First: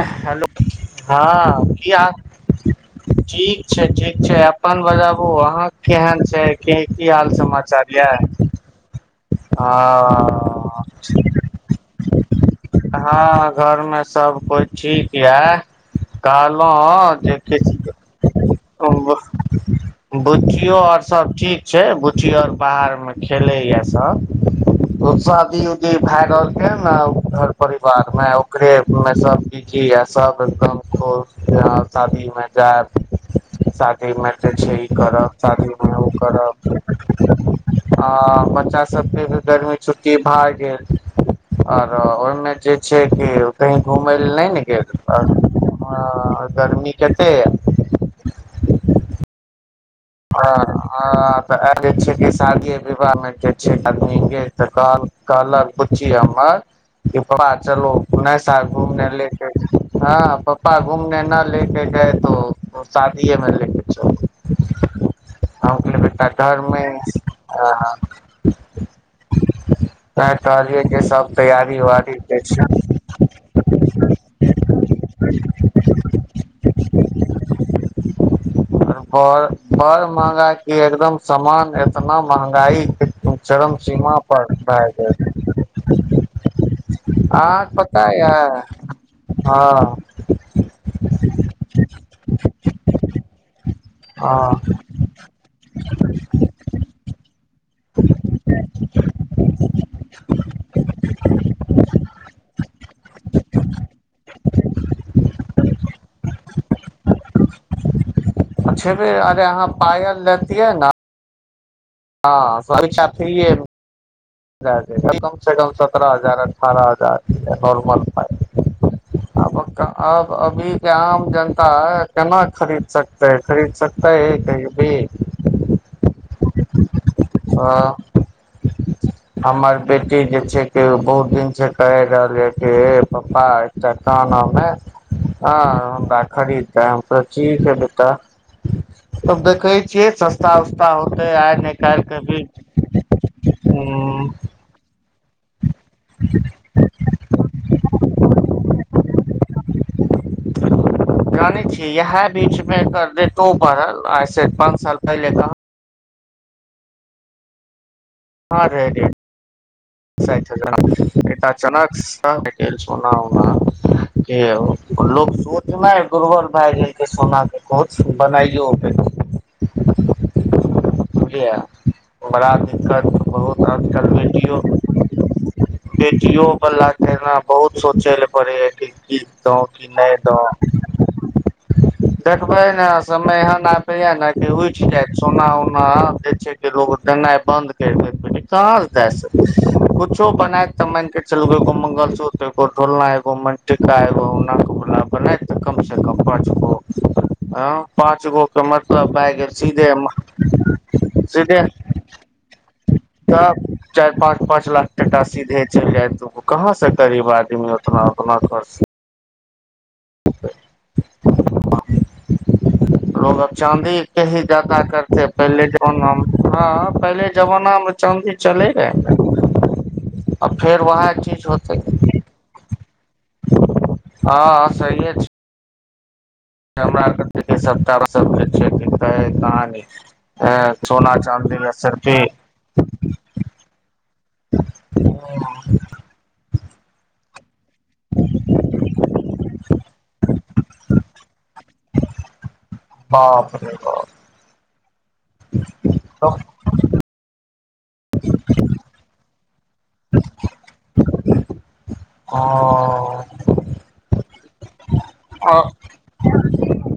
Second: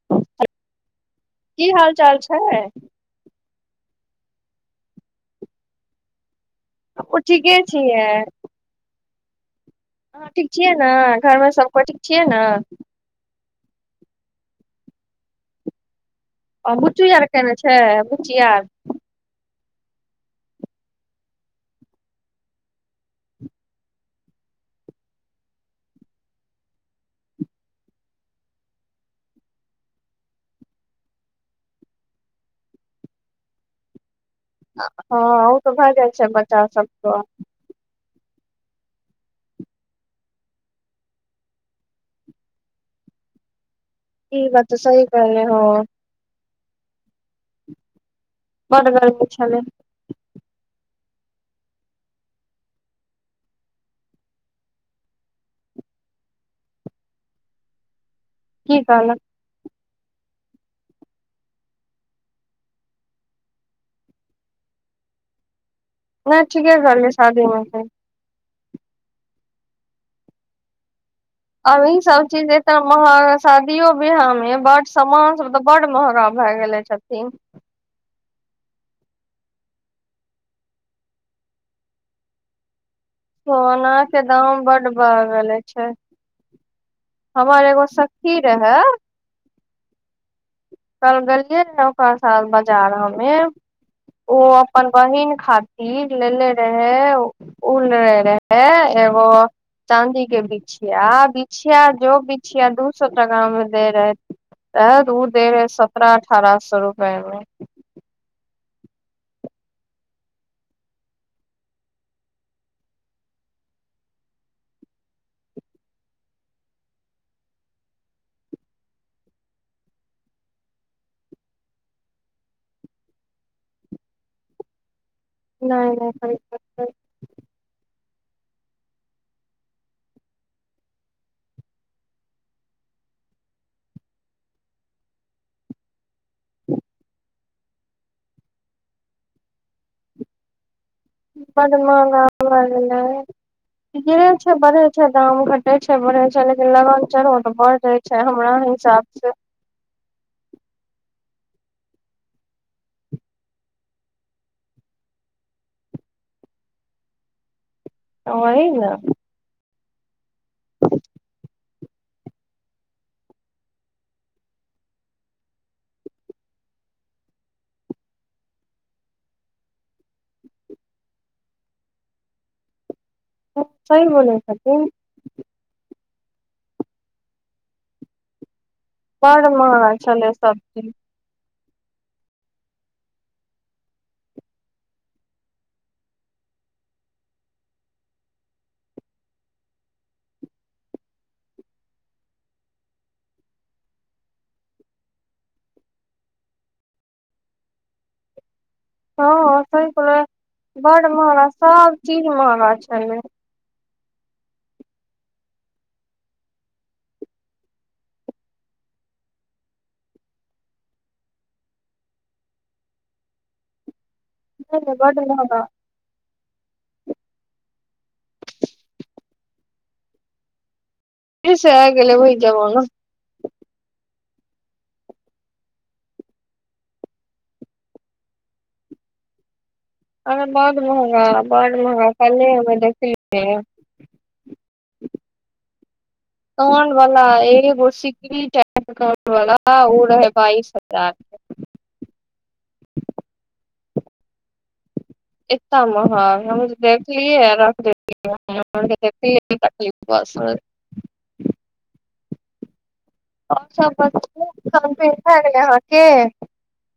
Hello. हँ की हाल ठीक। ठीक छै। अपन बताबू अहाँ केहन छै। की की ओ हाल ठीके समाचार छियै यै। अहाँ ठीक छियै ने? घरमे सभ कोई ठीक छियै ने? घरमे सब कोइ ठीक या। आ बुच्चू कहलहुँ आर जे केने छै बुच्ची कि आर [unintelligible] बुच्चियो आर सब ठीक छै बुच्ची आर बाहर मे खेलेया। सब शादी-उदी भए रहल छैह ने घर परिवारमे ओकरेमें सब कि आ सब एकदम खुश शादी में जायब शादी में। जे छै ई करब, हँ शादी तऽ भए में ओ जाइ छै बच्चा करब। सबके ह बढ़ - बच्चा सबके भी गर्मी छुट्टी भए गेल आओरो ओहि में जे छै कि। कहीं घुमै लए नहि ई ने बात तऽ गेल? सही कहले हो गरमी कते या? बड गर्मी छलै। हँ ह तऽ आ गेल छियै कि शादिये विवाह मे जे छै आदमीे तऽ कह कहलक बुच्ची हमर कि पपा चलु। नया साल की घुमना कहलक लेके हँ पप्पा घुमने न लेके जाएतो तोहर शादियेमे लेके चल जेतो। नहि ठीके कहलियै शादी में आउतै। नहि कहलियै कि सब तैयारी आब ई उयारी सभ के चीज छै एतना महँग शादियो ब्याहमे बड सामान सभ तऽ बड महँगा आब भए गेलै छथिन। एकर बर बड़ महँगा कि एकदम सामान एतना महँगाई के चरम सीमा सोनाके पर दाम भए बड्ड गेल भागल छै। हमर अहाँके एगो पता य सखी रहए। हँ कल गेलखिन पोंर साल बाजार हमे ओर अप हँ अपन बहिन खातिर लेे ले रहै‌। उ लेने रहे एगो चाँदी के बिछिया बिछिया जो बिछिया दू सत्रह ग्राम मे दे रहे रहे उ सत्रह अठारह सौ रुपए मे। छेबे अरे अहाँ पायल लेतिये ने। हँ भर इच्छा फ्रीये म द देत कमसँ कम सत्रह हजार अठारह हजार नॉर्मल इ आ आब अभीके आम जनता केना खरीद सकतै खरीद सकतै कहयो भी। नहि नहि [unintelligible] हँ हमर बेटी जे छै के बहुत दिन छै कहि रहल अय हे पापा एकटा काना मे ह हमरा खरीद दे हम कह ठीक है बेटा देखे छियै सस्ता ता होतै आइ न बड काल महंगा कभी। भए गेलै गिरे छै बढ़ै छै। दाम घट घटै छै बढ़ै छै लेकिन लगन चढ़ो तऽ बढ़ जाय छै हमरा हिसाब सँ। जानै छी इएह बीचमे एकर रेटो बढ़ल आइसँ पाँच साल पहि ले कहाँ? ओ वही ने। छैठ हजार एटा अचान। सध‌‌ गेल सोना उना के ओ लोक सोच में गुरबर भए गेल सोनाके बनाइयो के बुझलियै बड़ा दिक्कत। बहुत आजकल सही बोलै रेडियो। छथिन बेटियों वला के ने बहुत सोचे ले पड़ेे। बड्ड महगा छलै सबचीज। देखबै ने समय एहन आबैय ने कि उठि जायत सोना- उन। जे के लोग देनाइ बंद कैर देत बेटीक, कहां से दय सकै कुछो बनाय त मैन के चलू मंगलसूत्र, एगो ढोलना, एगो मनटीका, एगो नाकवाला बनाए के कम से कम पाँच गो पाँच गो। त मरत बाय हँ गेलसी दे सही अम। कहलियै बड महगा सभचीज महगा छैलै। तऽ चारि पाँच-पाँच लाख टाका सीधे चलि जायत कहाँसँ गरीब आदमी उतना- उतना खर्च। लग अब चाँदी। कही ज्यदा बड करतेै महंगा पहिले जमाना में। हँ पहिले जमाना में चाँदी चले रहेयन आ फेर वहाँ। फिर से आय गेलै वहि जबाना। हँ सहीये छै। हमरा आरके सबटा में छीयै कहानी। अरे बड्ड सोना महगा, चाँदी मे बड्ड महगा, सिर्फी कल्हे हमे देखलयै से कान वाला। एगो सिकरी टा कान वाला ओ रहै बाइस हजार के। बाप रे बाप। एतना महंगा हमे तऽ देखलियै हे। [unintelligible] तकलीफ। हांऽ। [unintelligible] से भैय गेलै अहाँके।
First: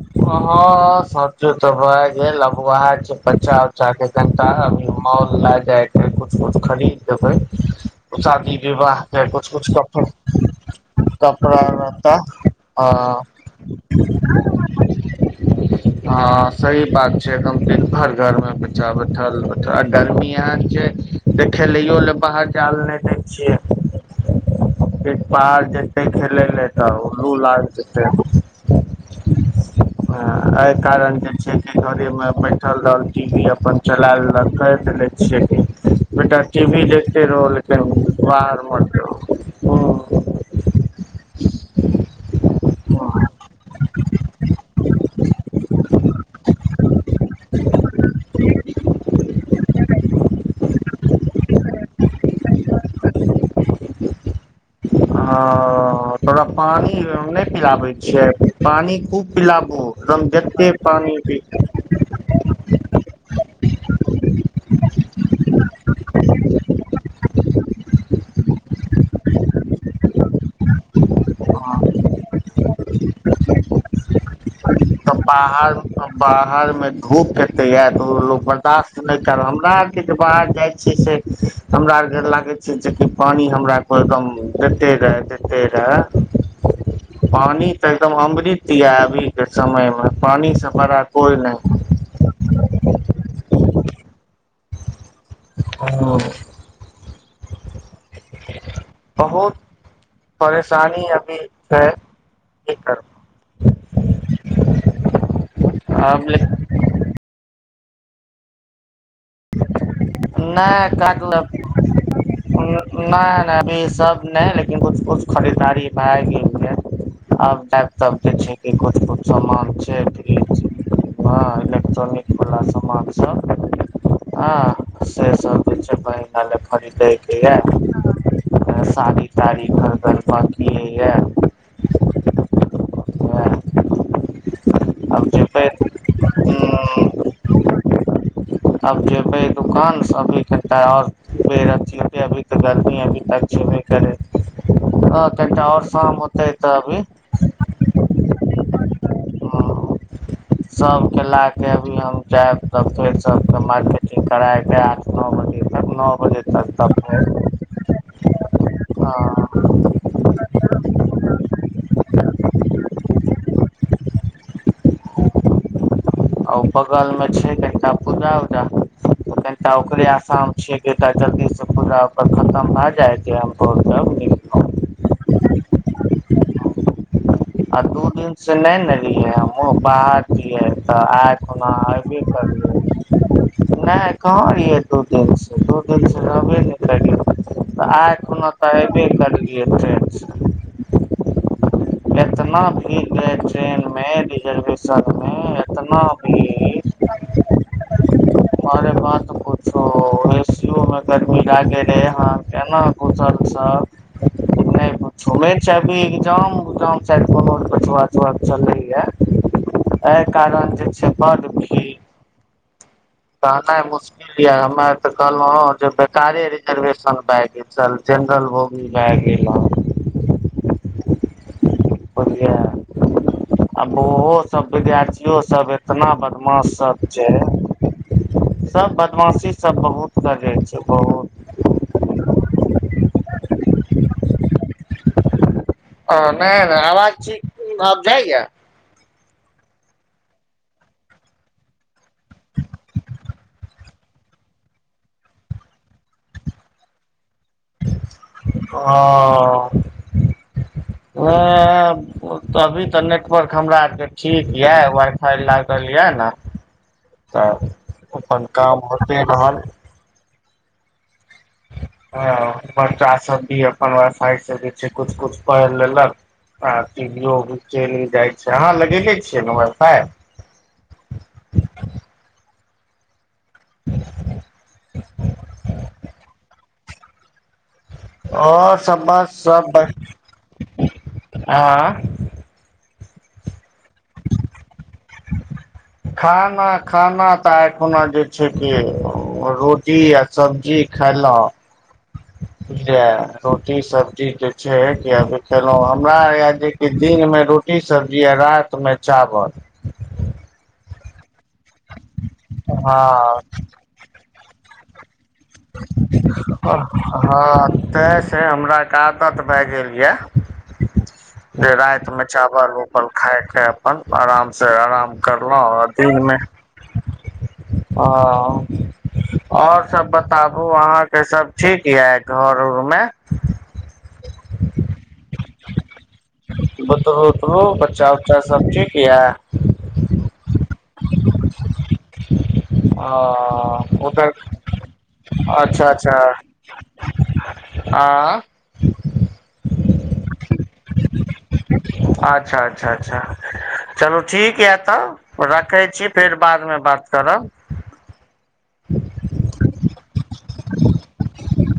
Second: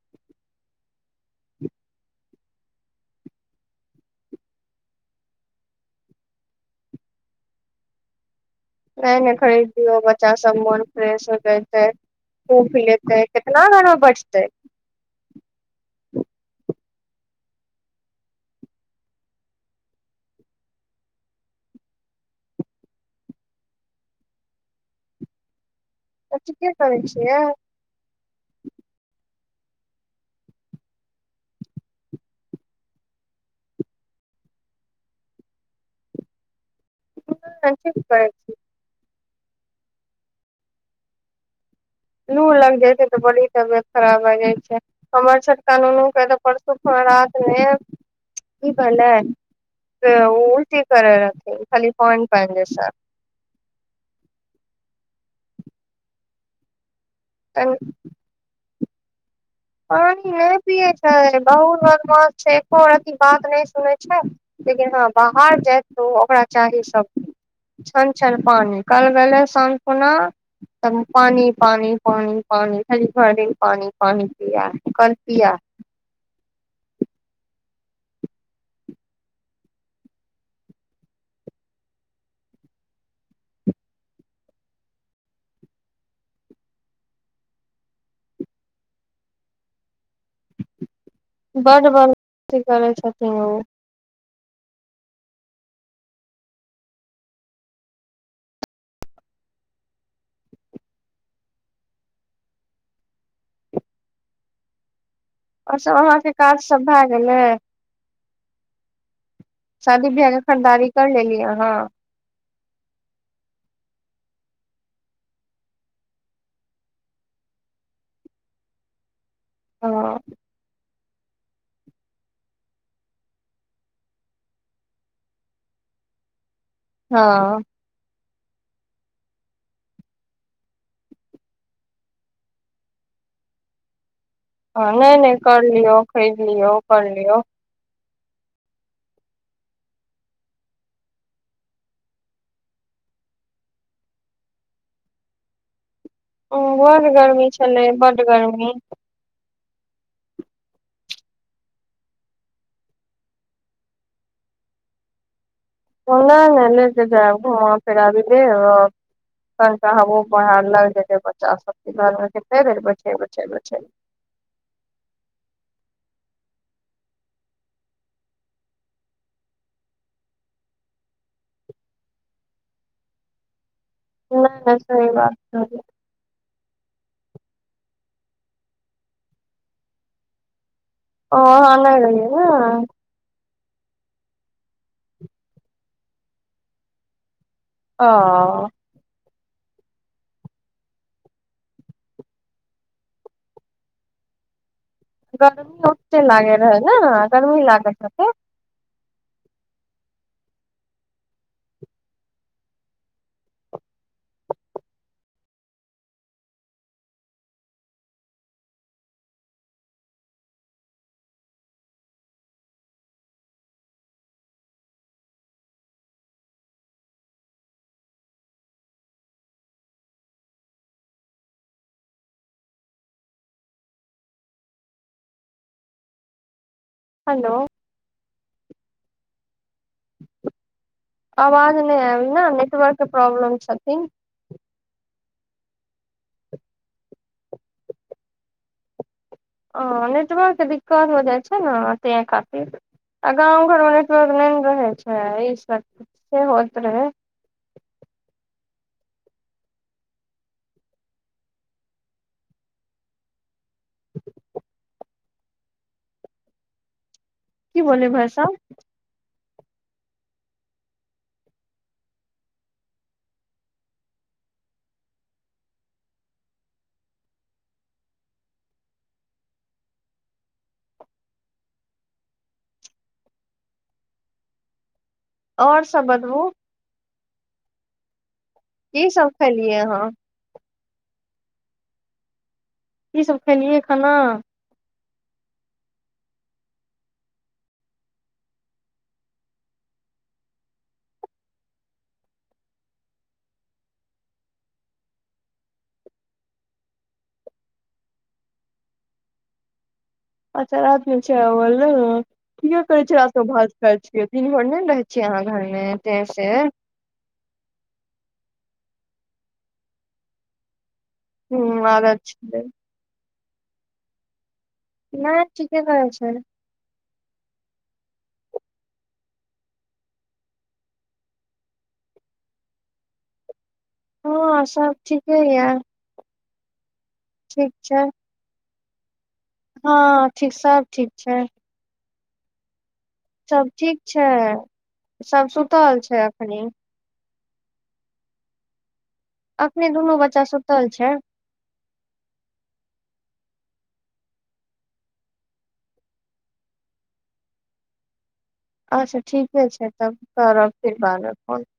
ह सबटे तऽ भए गेल अब वएह छै बच्चा- उच्चा के कनिटा अभी मॉल लए जायके कुछ कुछ खरीद देबै शादी। विवाह नहि के नहि कुछ खरीद कुछ दियौ, बच्चा सब मोन फ्रेश हो कपड़ा जतै लत्ता धुम लेतै आ केितना घर में बैठतै। हँ सही बात छै, दिन भर घर में बच्चा बैठल- बैठल गर्मी एहन छै, तऽ खेलैयो ल बाहर जायल नहि दै छियै बर। तऽ खेलै लए ठीके करै तऽ लू छियै लाग जेतै। हँ। एहि कारण जे छै, कि घरेमे बैठल रहल टी वी अपन चला लेलक कहि देलने छियै कि बेट। टी वी देखते रह हँ लेकिन ठीक करै छी बाहर म रह। हां, [inaudible] खुलल जाइ छै त बड़ी तबियत खराब भए जाय छै। हमर छोटका नुनु के त परसु राति मे कि भेलै ओ उल्टी करय रहथिन, खाली पानि पानि जैसन हां, थोड़ा पानी कि यौ नै पिलाबै छियैथ। पानि खूब। पिलाबू एकदम पानि नहि जते पियैत पानि छै, पी बहुत बदमाश छै एकोरती बात नहि सुनैत छै, लेकिन हँ बाहर जाय तऽ ओ ओकरा चाही सभ। छन छन पानि, काल्हि गेलौं संगे अंगना त पानि पानि तऽ पानि पानि, घड़ी घड़ी पानि पानि इह [inaudible] त बाहर बाहर मे धुप के त ये तो लोक बर्दास्त नहि कर, हमरा आरके जे बाहर जाइ छियै से हमरा आरके लागै छै जेकि पानि हमरा आर के एकदम दैते रहए दैते रहए, पानि त एकदम अमृत या अभीके समयमे पानिसे बड़ा बड बदमासी करै छथिन ओ [unintelligible] बहुत परेशानी अभी -, कि करब? अच्छा अहांके काज सब भए गेलै? शादी बियाह के नै, खरीदारी कर लेलियै कटलक, अहाँ नै नै अभी सब नहि, लेकिन कुछ कुछ खरीददारी भय गेलैयै अब बाकी छै कुछ कुछ हां। हां, इलेक्ट्रॉनिकवला समान सब। हां, से सब जे छै आनि हँ देलक। मर कह छै [unintelligible] साड़ी तारी खरिदब बांकिये ये। हां, नै आब नै कर जेबै लियौ, खरीद लियौ, कर लियौ, आब जेबै दुकान अभी कनेटा और बेर अ अभी त गर्मी अभी तक छेबे करै, हां कनिटा और बड गर्मी छलै, बड गर्मी। सबके लेके अभी हम जायब तब फेरसं त मार्केटिंग करैके एलहुं मन्दिर। कोना नै ले क जायब, घुमा फिराबी लेब हँ तनटाबो पढ़ा लग जेत बच्चा सब बे बै आ ओ बगलमे छै कनिटा पूजा उजा त कनिटा ओकरे आशामे छियै कि जल्दीसं पूजा ओ खतम भए जाय जे भोर तक नहि निकलब सही बात स [unintelligible] आ दु दिनसे नहि ने रहियै हमहुं, बाहर छियै। त आइ ओ कहचना अहाँ नहि आबि रहियै ने गेलियै। नै कहां रहियै दु दिनसे, दु दिनसे रहबे नहि करियै। त ओ आइ कोनो तरहे अयबे केलियै। हां ट्रेनसे, एतना भीड़ रहै ट्रेन मे रिजर्वेशन स [unintelligible] गर्मी ओते लागे रहै ने गरमी लागै रह। पुछु ए सीो मे गरमी लागै रहै ह केना घुसलसँ नहि पुछ नहि छै अभी्जाम उग्जाम कोनोकेछुआछुआ चलैय ब। इहो सब एतना बदमाश सब जे हेलो सभ बदमाशीसब बहुत करै छै बहुत। आवाज नहि आयल ने नेटवर्क के प्रॉब्लम छथिन हँ नहि नहि आवाज ठीकी आब जाइए। ह नेटवर्कके दिक्कत हो जाइ छै ने ते काफी आ गाँव घरमे नेटवर्क नहि ने रहै छै ई सब होइत रहै। ओ ह अभी तऽ नेटवर्क हमरा आरके ठीक यए वाइ फाइ लागल यए ने तऽ की बोले भाय अपन साहब काम होइते रहल। ह बच्चाभ भी अपन व्यासाइसँ जे छै किछु किछु पढ़ि लेलक आ टीवीो भी चलि जाइ छै अहाँ लगेे छियै ने वाइफाइ। [inaudible] आओर सब बदबू आओर सब बात सब खेलियै अहाँ ब आँ। कीसभ खेलियै खाना। खाना खाना तऽ एखना जे छै कि रोटी आ सब्जी खयलहुँ बुझलियै रोटी सब्जी जे छै कि अभी खयलहुँ हमरा य जेकि दिनमे रोटी सब्जी आ रातिमे चावल। अच्छा राति चावल ठीके करै हँ छ र सब भात खााय छियै। द ने रह। हँ ते से हमरा कादत भए गेल यऽ। ह जे राति आदत मे छै चावल उवल खााय के अपन आराम से आराम नहि ठीके करलहुँ करै छै दीनमे। ओ आओर सब बता आबु अहाँ के सब ठीक ये घर उर में। हँ सब ठीके य। ह। बोतरु उतरु ठीक छै बच्चा उच्चा सब ठीक इह। हँ ठ सभ ठीक छै। ह। सभ ठीक छै सभ सुतल छै एखनी आँ। अखने दुनू बच्चा सुतल छै। अच्छा अच्छा अच्छा चलू ठीक यऽ तऽ रखै छी फेर बादमे बात करब। अच्छा ठीके छै तब। त फर ब कोन।